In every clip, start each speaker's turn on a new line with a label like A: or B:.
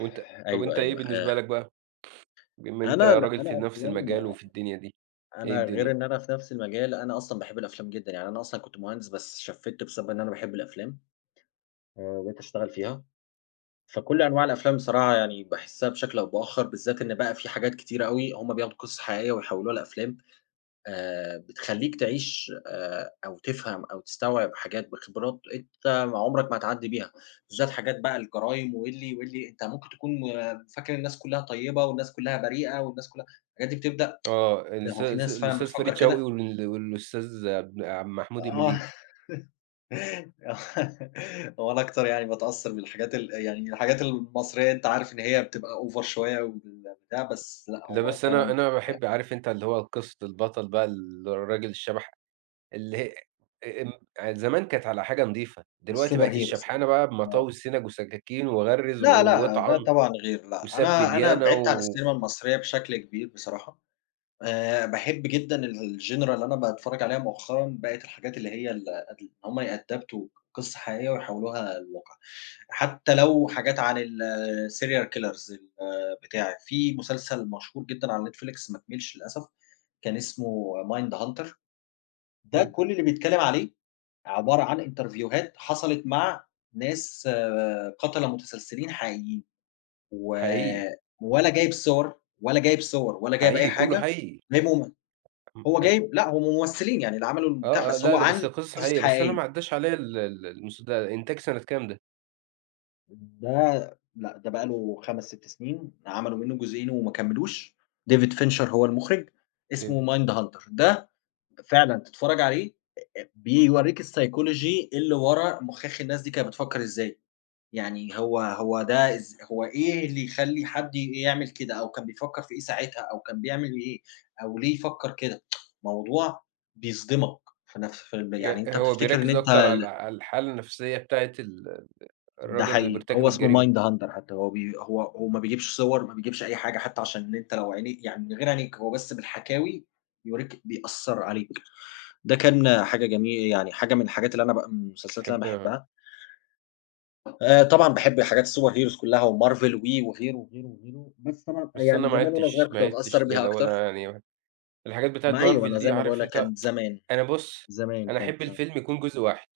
A: وأنت طَب
B: أيوه،
A: وأنت إيه
B: أيوه آآ
A: بالنسبة لك بقى؟ بما أنت
B: أنا لأ،
A: راجل
B: أنا
A: في نَفْس
B: أفلام
A: المجال وفي الدنيا دي، إيه
B: أنا غير
A: الدنيا؟
B: إن أنا في نَفْس مجالي، أنا أصلًا باحب الأفلام جدًا، يعني أنا أصلًا كنت مهندس، بس شفّت، بسبب إن أنا باحب الأفلام، آآ، وبقيت اشتغل فيها. فكل أنواع الأفلام بصراحة، يعني باحسّها بشكل أو بآخر، بالذات إن بقى في حاجات كتيرة أوي، هُم بياخدوا قصص حقيقية ويحوِّلوها لأفلام، آآ، بتخلّيك تعيش، آآ، أو تفهم أو تستوعب حاجات بخبرات أنت ما عُمرك ما هتعدّي بيها. بالذات حاجات بقى، الجرايم واللي واللي، أنت ممكن تكون فاكر الناس كلّها طيِّبة والناس كلّها بريئة والناس كلّها، الحاجات دي بتبدأ،
A: آه،
B: إيه ده؟
A: الس
B: هو في
A: س
B: ناس فعلًا
A: الأستاذ
B: بتفكِّر
A: فريد شوقي
B: كده؟
A: وال والأستاذ ابن عم محمود
B: آه.
A: المليجي.
B: آه، هو أنا أكتر يعني باتأثّر بالحاجات ال يعني الحاجات المصرية أنت عارف إن هي بتبقى over شوية وال بتاع بس لأ،
A: لأ،
B: هو
A: بس أنا،
B: فعلًا
A: أنا
B: ف
A: باحب عارف أنت اللي هو قِصة البطل بقى، اللي الراجل الشبح اللي هي أ أم يعني زمان كانت على حاجة نضيفة، دلوقتي بقت
B: الsuperheroes يعني
A: الشبحنة بقى
B: آه.
A: بمطاوي السنج وسكاكين وغَرّز و
B: لأ، لأ، ده
A: واطعن
B: طبعًا غير. لأ،
A: وسَب
B: أنا أنا
A: ديانة
B: بعِدت عن
A: و
B: الcinema المصرية بشكل كبير بصراحة. آآ، باحب جدًا ال الgenre اللي أنا باتفرَّج عليها مؤخرًا، بقت الحاجات اللي هي ال ال إن هُم يأدابتوا قِصة حقيقية ويحوِّلوها لواقع، حتى لو حاجات عن الserial killers، البتاع. في مسلسل مشهور جدًا على Netflix، ما كمَّلش للأسف، كان اسمه Mindhunter. ده
A: برضه.
B: كل اللي بيتكلَّم عليه عبارة عن إنترفيوهات حصلت مع ناس قتلة متسلسلين حقيقيين، و
A: حقيقي.
B: ولا جايب صور ولا جايب صور، ولا جايب أي
A: حقيقي كلّه،
B: حاجة،
A: حقيقي.
B: وجايبهم
A: اهم.
B: هو
A: حلو.
B: جايب لأ، هُم ممثلين يعني، اللي عملوا البتاع،
A: آه، آه،
B: بس
A: لأ،
B: هو
A: لأ بس
B: عن
A: هي قصص
B: قصص
A: حقيقية، بس أنا
B: حقيقية.
A: ما عدّاش عليّا ال ال المس ده إنتاج سَنة كام ده؟
B: ده لأ، ده بقى له 5 6 سنين عملوا منُّه جزئين وما كملوش David Fincher هو المُخرج
A: David.
B: اسمه Mindhunter، ده ب فعلًا تتفرّج عليه أ أ بيوريك الPsychology اللي ورا مُخاخ الناس دي كانت بتفكّر إزاي، يعني هو هو ده إز هو إيه اللي يخلّي حد ي يعمل كده أو كان بيفكّر في إيه ساعتها؟ أو كان بيعمل إيه؟ أو ليه يفكّر كده؟ موضوع بيصدمك في نَفْس الفيلم يعني
A: يأ
B: أنت
A: هو
B: بتفتكّر إن
A: بيركّز
B: أنت
A: أكتر على
B: ال
A: على الحالة النَفْسية بتاعة ال ال
B: ده
A: الراجل اللي
B: حقيقي،
A: بيرتكب
B: هو اسمه
A: الجريمة.
B: Mindhunter حتى هو بي هو هو ما بيجيبش صور، ما بيجبش أي حاجة حتى عشان إن أنت لو عيني يعني من غير عينيك هو بس بالحكاوي يوريك، بيأثّر عليك ده كان حاجة جمي يعني حاجة من الحاجات اللي أنا بقى من المسلسلات اللي أنا
A: تحبها.
B: باحبها. آآ، طبعًا باحب الحاجات الsuperheroes كلّها وMarvel وي وغيره وغيره وغيره، بس طبعًا، آآ،
A: بس أنا
B: يعني
A: ما
B: زمان وأنا صغيّر
A: عدتش ما
B: كنت
A: عدتش
B: باتأثّر
A: زي
B: بيها
A: الأول،
B: أكتر.
A: يعني الحاجات بتاعة
B: ما أيوه، أنا
A: Marvel
B: زي
A: دي
B: ما باقول
A: عارف
B: لك
A: أنت
B: كانت زمان.
A: أنا بُص،
B: زمان
A: أنا احب
B: كانت أ
A: الفيلم يكون جزء واحد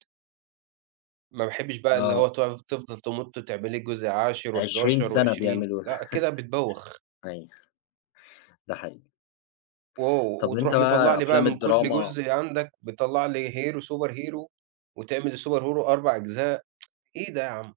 A: ما باحبش بقى اللي هو
B: آه.
A: تقف تفضل تمُط وتعمل لي جزء عاشر،
B: 20
A: وحداشر
B: سَنة
A: وعشرين
B: بيعملوه
A: لأ، كده بتبوّخ.
B: أيوه، ده حقيقي.
A: و
B: طََب، أنت
A: وتروح مطلع
B: بقى
A: لي بقى
B: أفلام
A: من كل
B: الدراما
A: جزء عندك، بتطلع لي hero، superhero وتعمل الsuperhero 4 أجزاء إيه ده يا عم.